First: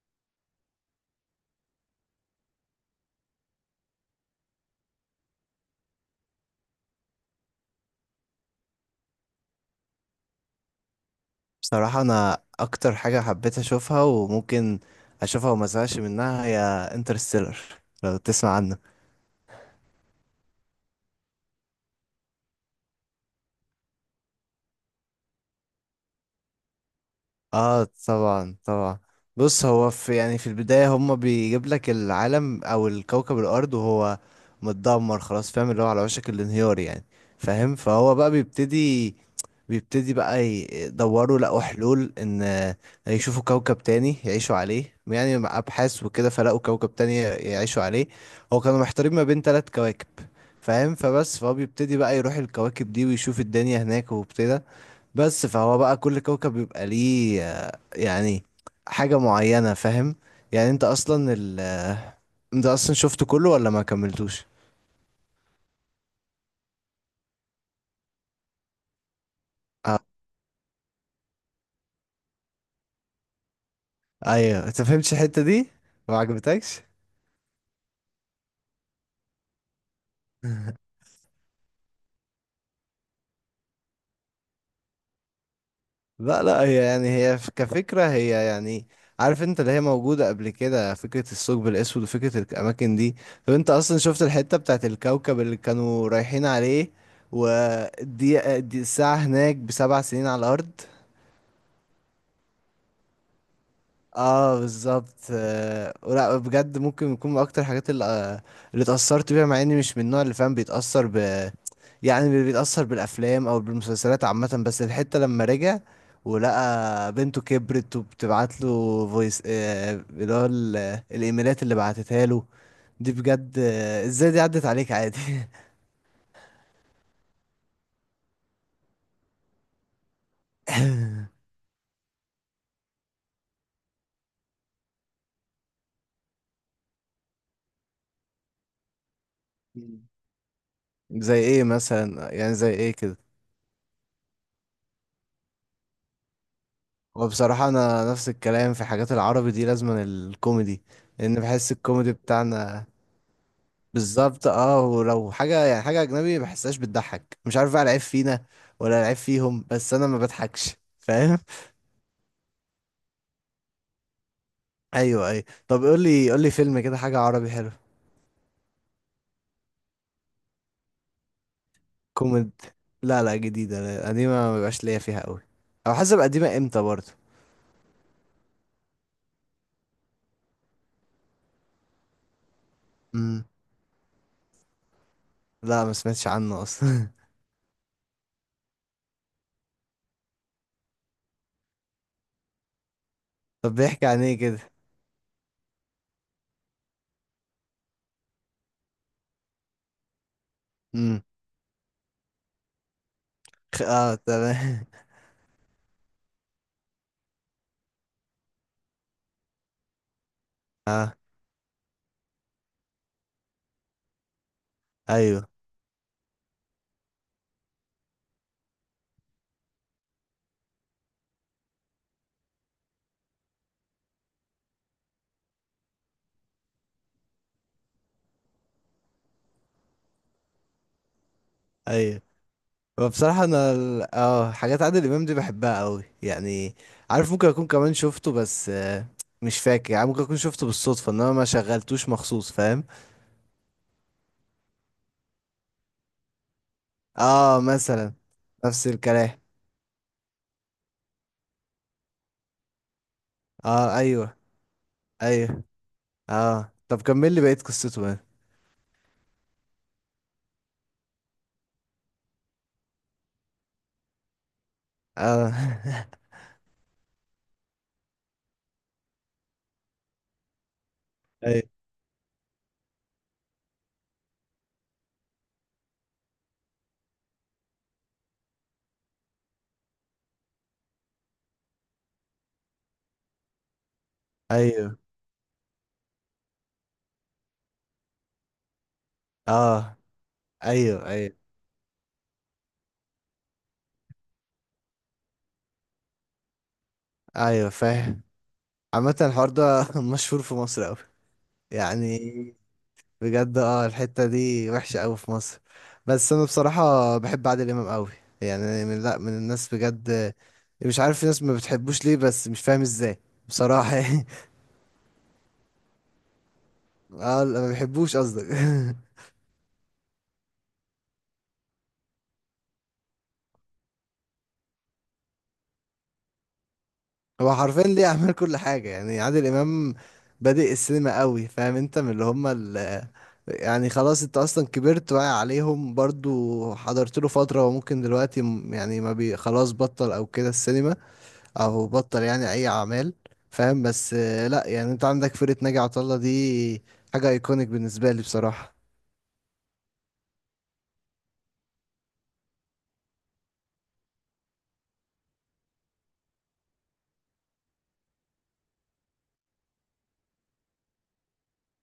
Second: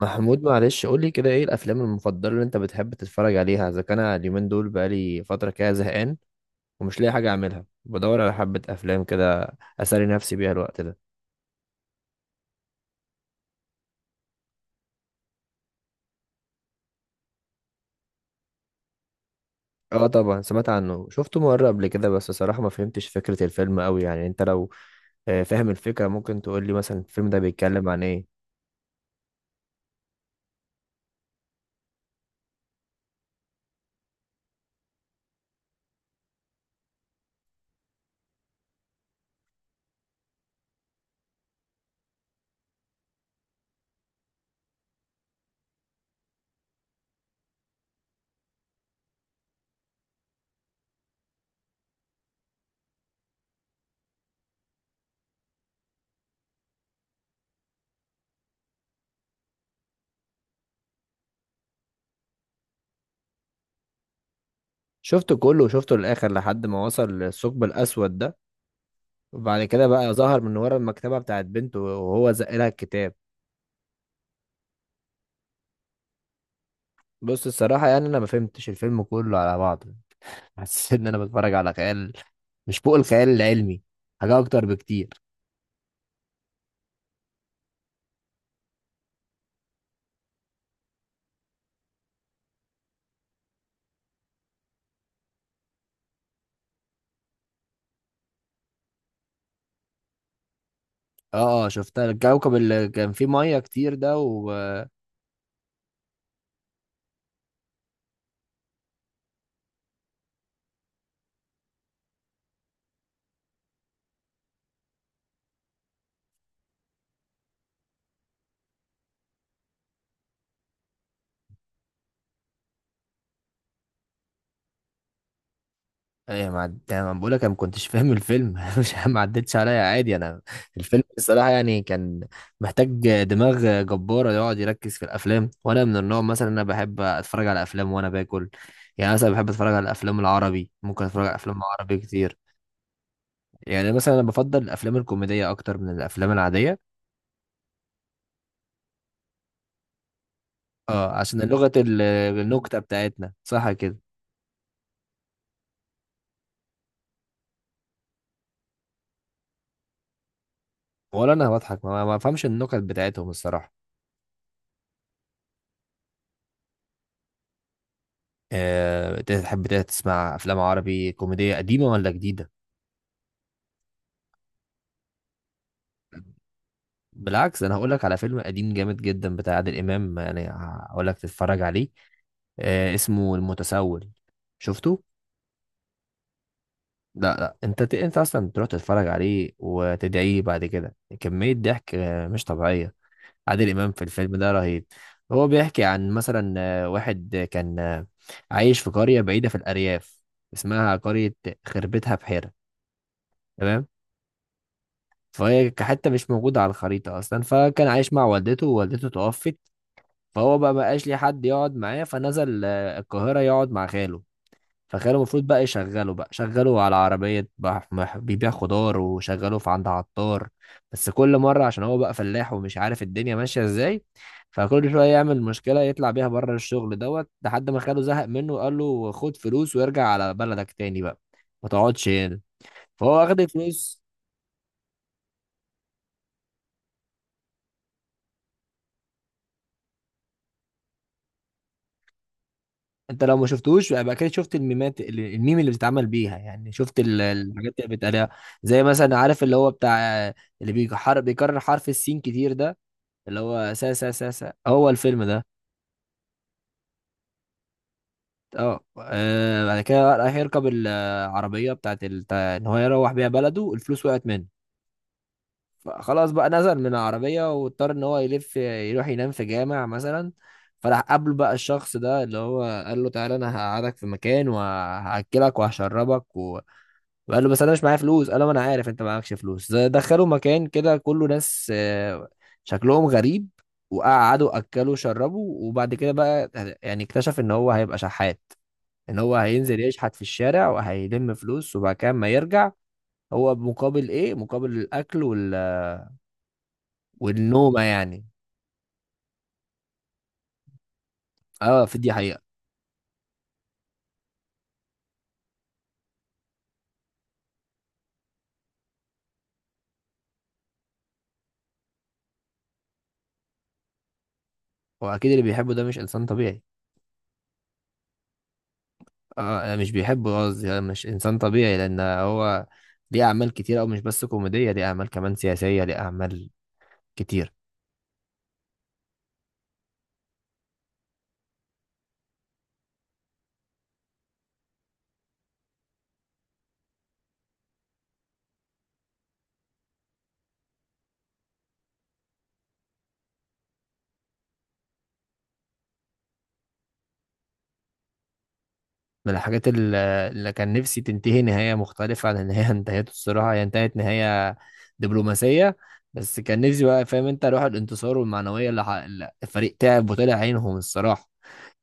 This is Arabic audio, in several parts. محمود معلش قول لي كده، ايه الافلام المفضله اللي انت بتحب تتفرج عليها؟ اذا كان اليومين دول بقالي فتره كده زهقان ومش لاقي حاجه اعملها، بدور على حبه افلام كده اسالي نفسي بيها الوقت ده. بصراحة، أنا أكتر حاجة حبيت أشوفها وممكن أشوفها وما أزهقش منها هي انترستيلر. لو تسمع عنه؟ اه طبعا سمعت عنه، شفته مره قبل كده بس صراحه ما فهمتش فكره الفيلم قوي. يعني انت لو فاهم الفكره ممكن تقول لي مثلا الفيلم ده آه، بيتكلم عن ايه؟ طبعا طبعا. بص، هو في البداية هما بيجيب لك العالم أو الكوكب الأرض، وهو متدمر خلاص، فاهم؟ اللي هو على وشك الانهيار يعني. فاهم؟ فهو بقى بيبتدي بقى يدوروا، لقوا حلول ان يشوفوا كوكب تاني يعيشوا عليه يعني، مع ابحاث وكده، فلقوا كوكب تاني يعيشوا عليه. هو كانوا محتارين ما بين 3 كواكب، فاهم؟ فهو بيبتدي بقى يروح الكواكب دي ويشوف الدنيا هناك، وابتدى. بس فهو بقى كل كوكب بيبقى ليه يعني حاجة معينة، فاهم؟ يعني انت اصلا شفته كله ولا ما كملتوش؟ شفته كله وشفته للاخر لحد ما وصل للثقب الاسود ده، وبعد كده آه. بقى ظهر من ورا المكتبه بتاعت بنته وهو زق لها الكتاب. ايوه، انت فهمتش الحتة دي؟ ما عجبتكش؟ بص الصراحه يعني انا ما فهمتش الفيلم كله على بعضه. حسيت ان انا بتفرج على خيال، مش فوق الخيال العلمي، حاجه اكتر بكتير. لا، لا. هي يعني هي كفكرة، هي يعني، عارف انت، اللي هي موجودة قبل كده، فكرة الثقب الأسود وفكرة الأماكن دي. طب انت أصلا شفت الحتة بتاعت الكوكب اللي كانوا رايحين عليه؟ ودي الساعة هناك بـ7 سنين على الأرض. اه اه، شفتها الكوكب اللي كان فيه ميه كتير ده، و اه، بالظبط. ولا بجد ممكن يكون من اكتر الحاجات اللي اتأثرت بيها، مع اني مش من النوع اللي، فاهم، بيتأثر ب، يعني بيتأثر بالافلام او بالمسلسلات عامة. بس الحتة لما رجع ولقى بنته كبرت وبتبعت له فويس، اللي هو الايميلات اللي بعتتها له، دي بجد ازاي دي عدت عليك عادي؟ ايه ما بقول لك انا ما كنتش فاهم الفيلم، مش ما عدتش عليا عادي. انا الفيلم الصراحه يعني كان محتاج دماغ جباره يقعد يركز في الافلام، وانا من النوع مثلا انا بحب اتفرج على افلام وانا باكل. يعني مثلا بحب اتفرج على مم. الافلام العربي، ممكن اتفرج على زي افلام ايه عربي مثلا؟ كتير. يعني زي ايه كده؟ يعني مثلا انا بفضل الافلام الكوميديه اكتر من الافلام العاديه. وبصراحة، أنا نفس الكلام في حاجات العربي دي، لازما الكوميدي، اه عشان لأن بحس الكوميدي النكتة بتاعنا. بتاعتنا، صح كده؟ بالظبط، ولو حاجة يعني حاجة أجنبي بحسهاش بتضحك، مش عارف بقى العيب فينا ولا العيب فيهم، بس أنا ما بضحكش ولا فاهم؟ انا بضحك، ما بفهمش النكت بتاعتهم الصراحة. أيوه أيوه، طب قولي، قولي فيلم كده، حاجة عربي حلو. أه، تحب تسمع افلام عربي كوميدية قديمة ولا جديدة؟ كوميد لا لا، جديدة. لا، قديمة ما بيبقاش ليا فيها أوي، أو حسب قديمة إمتى برضه. بالعكس انا هقول لك على فيلم قديم جامد جدا بتاع عادل امام، يعني هقول لك تتفرج عليه. أه اسمه امم المتسول، شفته؟ لا، ما سمعتش عنه أصلا. لا لا انت انت اصلا تروح تتفرج عليه وتدعيه بعد كده، كمية ضحك مش طبيعية. عادل طب إمام في بيحكي عن الفيلم إيه ده كده؟ رهيب. هو بيحكي عن مثلا واحد كان عايش في قرية بعيدة في الأرياف، اسمها امم قرية خربتها بحيرة، تمام. اه، تمام. فهي حتة مش موجودة على الخريطة أصلا، فكان عايش مع والدته ووالدته توفت. فهو بقى مبقاش ليه اه، حد يقعد معاه، فنزل القاهرة يقعد مع خاله. فكانوا المفروض أيوه بقى يشغلوا بقى شغلوا على عربية بيبيع خضار، وشغلوه في عند عطار. بس كل مرة عشان هو بقى فلاح ومش عارف الدنيا ماشية ازاي، فكل شوية يعمل مشكلة يطلع بيها بره الشغل دوت، لحد ما خاله زهق منه وقال له خد فلوس وارجع على بلدك تاني بقى، ما تقعدش أيوه، هنا. هو فهو واخد بصراحة أنا الفلوس. حاجات عادل إمام دي بحبها أوي يعني. عارف، ممكن أكون كمان شفته، بس مش فاكر، يعني ممكن أكون شفته بالصدفة إنما ما شغلتوش مخصوص، فاهم؟ انت لو ما شفتوش يبقى كده شفت الميم اللي بتتعمل بيها، يعني شفت اه، الحاجات اللي مثلا. بتقالها. زي نفس مثلا الكلام. عارف اللي هو بتاع اللي بيكرر حرف السين كتير ده، اللي هو سا اه، سا سا أيوه سا، هو الفيلم ده. أيوه، اه، طب كمل لي بقية قصته بقى. اه بعد كده راح يركب العربية بتاع ان هو يروح بيها بلده، الفلوس وقعت منه. اه فخلاص بقى نزل من العربية واضطر ان هو يلف يروح ينام في جامع مثلا. فراح قابله بقى أيوه الشخص ده اللي هو قال له تعالى انا هقعدك في مكان وهاكلك وهشربك. قال له بس انا مش معايا فلوس، قال له ما انا عارف انت معاكش فلوس. دخلوا مكان كده كله ناس شكلهم غريب، وقعدوا اكلوا أيوه، وشربوا وبعد كده بقى يعني اكتشف ان هو هيبقى شحات، ان هو هينزل اه، يشحت في الشارع أيوه وهيلم أيوه فلوس وبعد كده اما يرجع. هو مقابل ايه؟ مقابل الاكل وال أيوه، والنومة فاهم؟ يعني. عامة الحوار ده مشهور في مصر أوي، اه في دي يعني. حقيقة. بجد، الحتة دي وحشة قوي في مصر. بس انا بصراحة بحب عادل امام قوي، يعني من، لا، من الناس بجد. مش عارف في ناس ما بتحبوش ليه، بس مش فاهم ازاي، بصراحة يعني. واكيد اللي بيحبه ده مش انسان طبيعي. اه، لا، ما بيحبوش قصدك اه مش بيحبه قصدي، مش انسان طبيعي لان هو ليه اعمال كتير، او مش بس كوميدية، ليه اعمال كمان سياسية، ليه اعمال كتير. هو حرفيا ليه اعمال كل حاجة يعني، عادل امام بادئ السينما قوي، فاهم انت؟ من اللي هم ال، يعني خلاص، انت اصلا كبرت واعي عليهم برضو، حضرت له فترة، وممكن دلوقتي يعني ما بي خلاص بطل او كده السينما، او بطل يعني اي اعمال، فاهم؟ بس لا يعني، انت عندك فرقة ناجي عطا الله دي، حاجة ايكونيك بالنسبة لي بصراحة. من اللي كان نفسي تنتهي نهاية مختلفة عن اللي هي انتهت، الصراحة هي انتهت نهاية دبلوماسية. بس كان نفسي بقى، فاهم انت، روح الانتصار والمعنوية اللي الفريق تعب وطلع عينهم الصراحة،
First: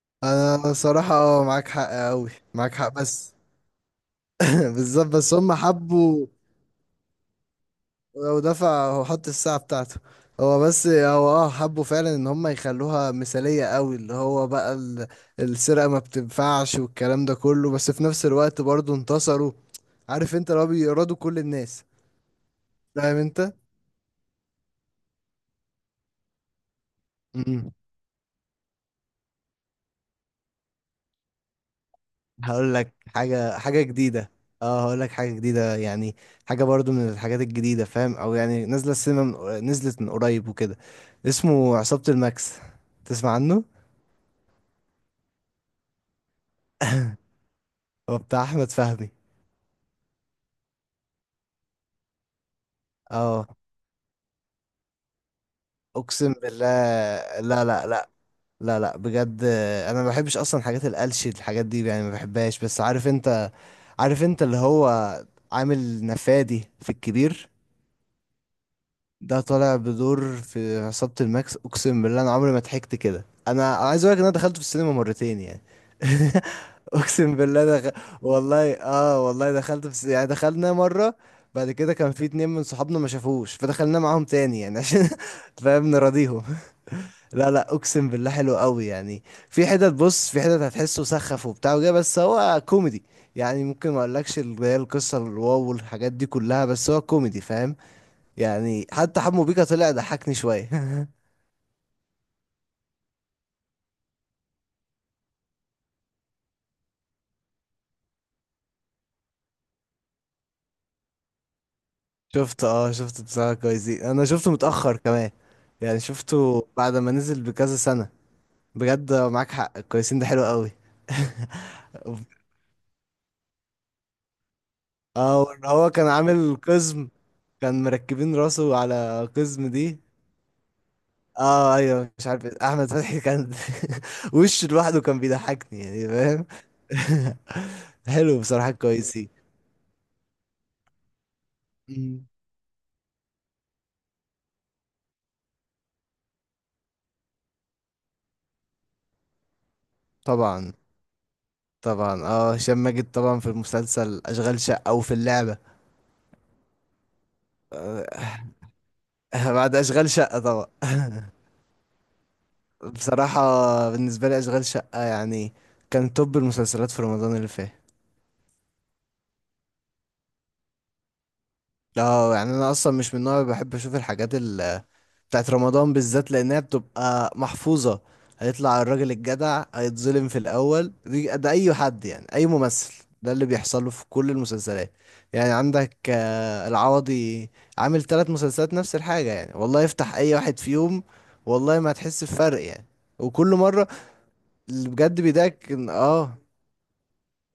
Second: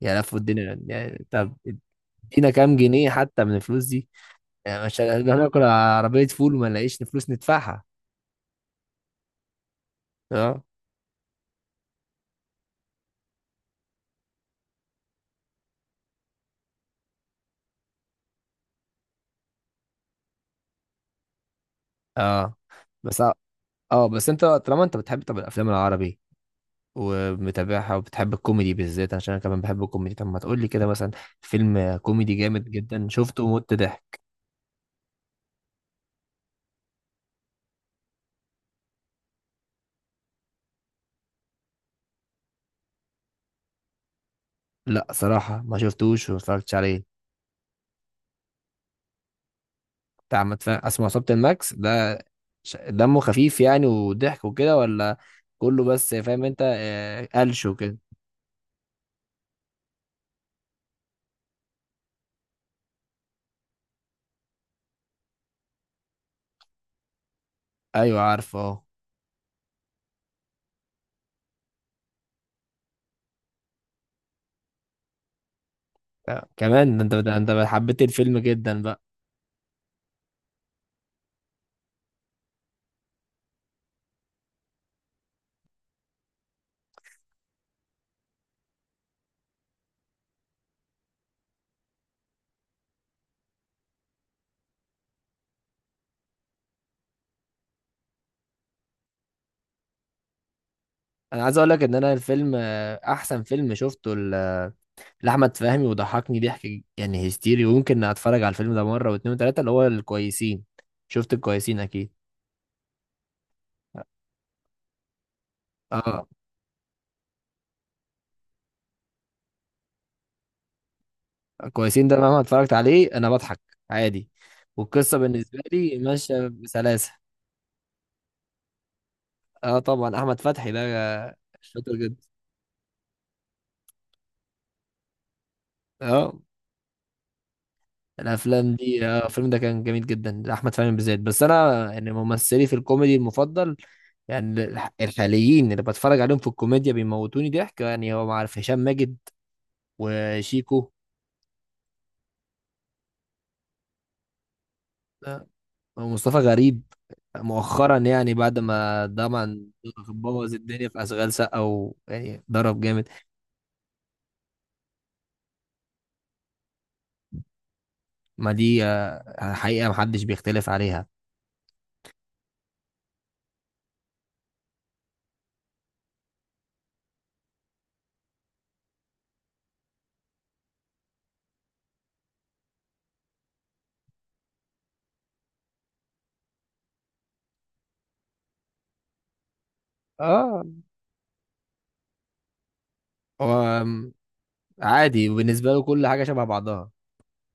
يا لفوا انا الدنيا صراحة، يعني. طب معاك حق قوي، ادينا معاك كام حق، جنيه بس حتى من الفلوس دي. يعني مش بالظبط. بس هم هناكل عربية حبوا. فول وما نلاقيش فلوس ندفعها. لو دفع هو حط الساعة بتاعته. هو اه بس هو اه حبوا فعلا ان هم يخلوها مثالية قوي، اللي هو بقى السرقة ما بتنفعش والكلام ده كله، بس في نفس الوقت برضه انتصروا، عارف انت، اللي هو بيرادوا كل الناس، اه، فاهم بس انت؟ اه، بس انت طالما انت بتحب طب الافلام العربي ومتابعها وبتحب الكوميدي بالذات، عشان انا كمان بحب الكوميدي، طب ما تقول لي كده مثلا فيلم كوميدي جامد هقول لك جدا شفته حاجة ومت حاجة ضحك. جديدة اه هقول لك حاجة جديدة يعني، حاجة برضو من الحاجات الجديدة، فاهم؟ او يعني نازلة السينما نزلت من قريب وكده. اسمه عصابة الماكس، تسمع عنه؟ لا صراحة ما شفتوش وما اتفرجتش عليه. هو بتاع احمد فهمي. بتاع احمد فهمي اسمه عصابة الماكس ده، دمه اه، خفيف يعني وضحك وكده، ولا كله بس اقسم فاهم انت بالله. لا قلش لا وكده؟ لا، لا لا، بجد انا ما بحبش اصلا حاجات القلش، الحاجات دي يعني ما بحبهاش، بس عارف انت اللي هو عامل نفادي في الكبير، ايوه عارفه اه. ده طالع بدور في عصابة الماكس. اقسم بالله انا عمري ما ضحكت كده. انا أنا عايز اقول لك ان انا دخلت في السينما مرتين يعني كمان ده انت، اقسم ده انت بالله حبيت الفيلم والله، جدا بقى. والله دخلت في يعني دخلنا مرة، بعد كده كان في اتنين من صحابنا ما شافوش فدخلنا معاهم تاني يعني، عشان فاهم، نراضيهم. لا لا، اقسم بالله حلو قوي يعني. في حتت بص في حتت هتحسه سخف وبتاع وجا، بس هو كوميدي يعني. ممكن ما اقولكش اللي هي القصة الواو والحاجات دي كلها، بس هو كوميدي، فاهم؟ يعني حتى حمو بيكا طلع ضحكني شوية انا عايز اقول لك ان انا الفيلم احسن فيلم شفته لأحمد فهمي، وضحكني ضحك يعني هستيري، ويمكن اتفرج على الفيلم ده مرة واتنين وتلاتة. اللي هو الكويسين، شفت الكويسين اكيد. شفت بصراحة كويسين. انا شفته متأخر كمان يعني، اه شفته بعد ما نزل بكذا سنة. بجد معاك حق، كويسين ده حلو قوي الكويسين ده مهما اتفرجت عليه انا بضحك عادي، والقصة اه، بالنسبة وإن هو لي كان ماشية عامل قزم، بسلاسة. كان مركبين راسه على قزم اه دي. طبعا احمد فتحي ده اه، شاطر ايوه، جدا. مش عارف إيه، احمد فتحي كان وشه لوحده كان بيضحكني يعني، اه فاهم؟ حلو بصراحة، الافلام دي، اه كويسين. الفيلم ده كان جميل جدا، احمد فهمي بالذات. بس انا يعني مم. ممثلي في الكوميدي المفضل، يعني الحاليين اللي بتفرج عليهم في الكوميديا بيموتوني ضحك، يعني هو عارف هشام ماجد طبعا، وشيكو. طبعا، اه، هشام ماجد طبعا في المسلسل اشغال شقة او في آه، اللعبة. هو مصطفى غريب مؤخرا، آه، يعني بعد ما طبعا بعد اشغال شقة بوظ طبعا الدنيا في اشغال شقه ويعني ضرب جامد. بصراحة بالنسبة لي اشغال شقة يعني كان توب المسلسلات في رمضان اللي فات. ما دي حقيقه محدش بيختلف عليها. اه، يعني انا اصلا مش من النوع اللي بحب اشوف الحاجات بتاعت رمضان، بالذات لانها بتبقى محفوظة. هيطلع الراجل الجدع هيتظلم في الاول، دي ده اي حد يعني، اي ممثل، ده اللي بيحصل له في كل المسلسلات. يعني عندك العوضي عامل 3 مسلسلات نفس الحاجة يعني، والله افتح اي واحد اه فيهم، والله ما هتحس بفرق يعني. وكل هو مرة اللي بجد عادي بيضايقك وبالنسبه له ان كل حاجه شبه بعضها.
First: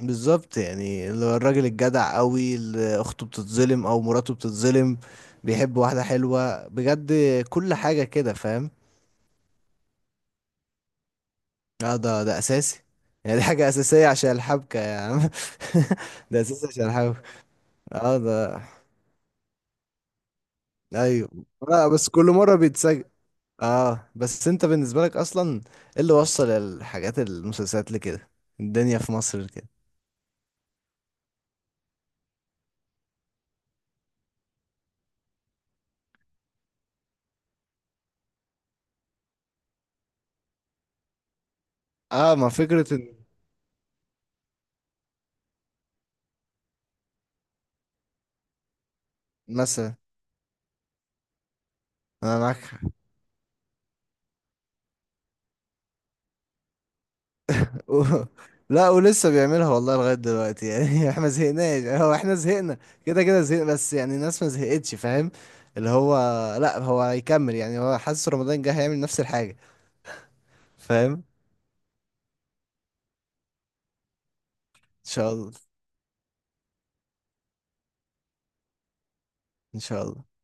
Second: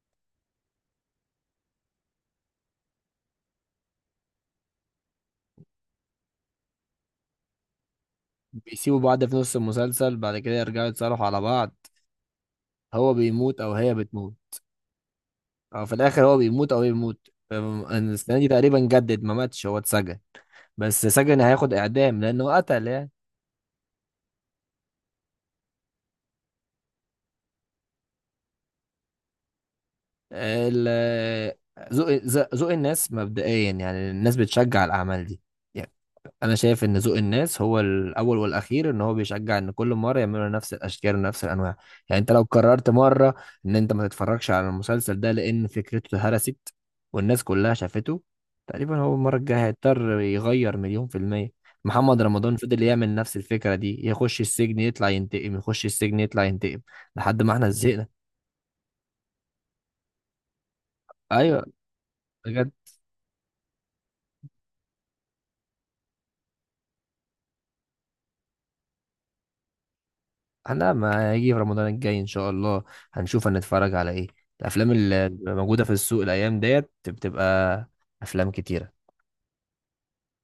بالظبط، يعني اللي هو الراجل الجدع قوي اللي اخته بتتظلم او مراته بتتظلم، بيحب واحدة حلوة، بجد كل حاجة كده، فاهم؟ بيسيبوا بعض في نص المسلسل بعد كده يرجعوا يتصالحوا على بعض. اه، ده اساسي. هو يعني دي بيموت حاجة او هي اساسية عشان بتموت، الحبكة يا عم او في الاخر هو ده اساسي بيموت او عشان هي الحبكة. بتموت. اه، السنه دي ده، تقريبا جدد ما ماتش، هو اتسجن، بس ايوه. سجن هياخد لا، بس اعدام كل مرة لانه قتل بيتسجل. يعني. اه، بس انت بالنسبة لك اصلا ايه اللي وصل المسلسلات لكده، الدنيا في مصر كده؟ ال- ذوق ذوق الناس مبدئيا، يعني الناس بتشجع الأعمال دي. يعني أنا شايف إن ذوق الناس هو الأول والأخير، إن هو بيشجع إن كل مرة يعملوا نفس الأشكال ونفس الأنواع. يعني أنت اه، لو ما قررت فكرة ان، مرة إن أنت ما تتفرجش على المسلسل ده لأن فكرته هرست والناس كلها شافته، تقريبا هو المرة الجاية مثلا، هيضطر يغير 100%. محمد انا رمضان معاك حق. فضل يعمل نفس الفكرة دي، يخش السجن يطلع ينتقم، يخش السجن يطلع ينتقم، لحد ما احنا زهقنا. و- لا، ولسه بيعملها والله لغاية دلوقتي يعني احنا ما أيوه زهقناش، هو احنا بجد. زهقنا، كده كده زهقنا، بس يعني الناس ما زهقتش، فاهم؟ اللي هو، لا، هو هيكمل، يعني هو حاسس رمضان جه هيعمل نفس الحاجة، لا فاهم ان، ما هيجي في رمضان الجاي ان شاء الله، هنشوف هنتفرج على ايه. الافلام اللي شاء الله، موجوده في السوق الايام ديت بتبقى افلام كتيره. ان شاء الله.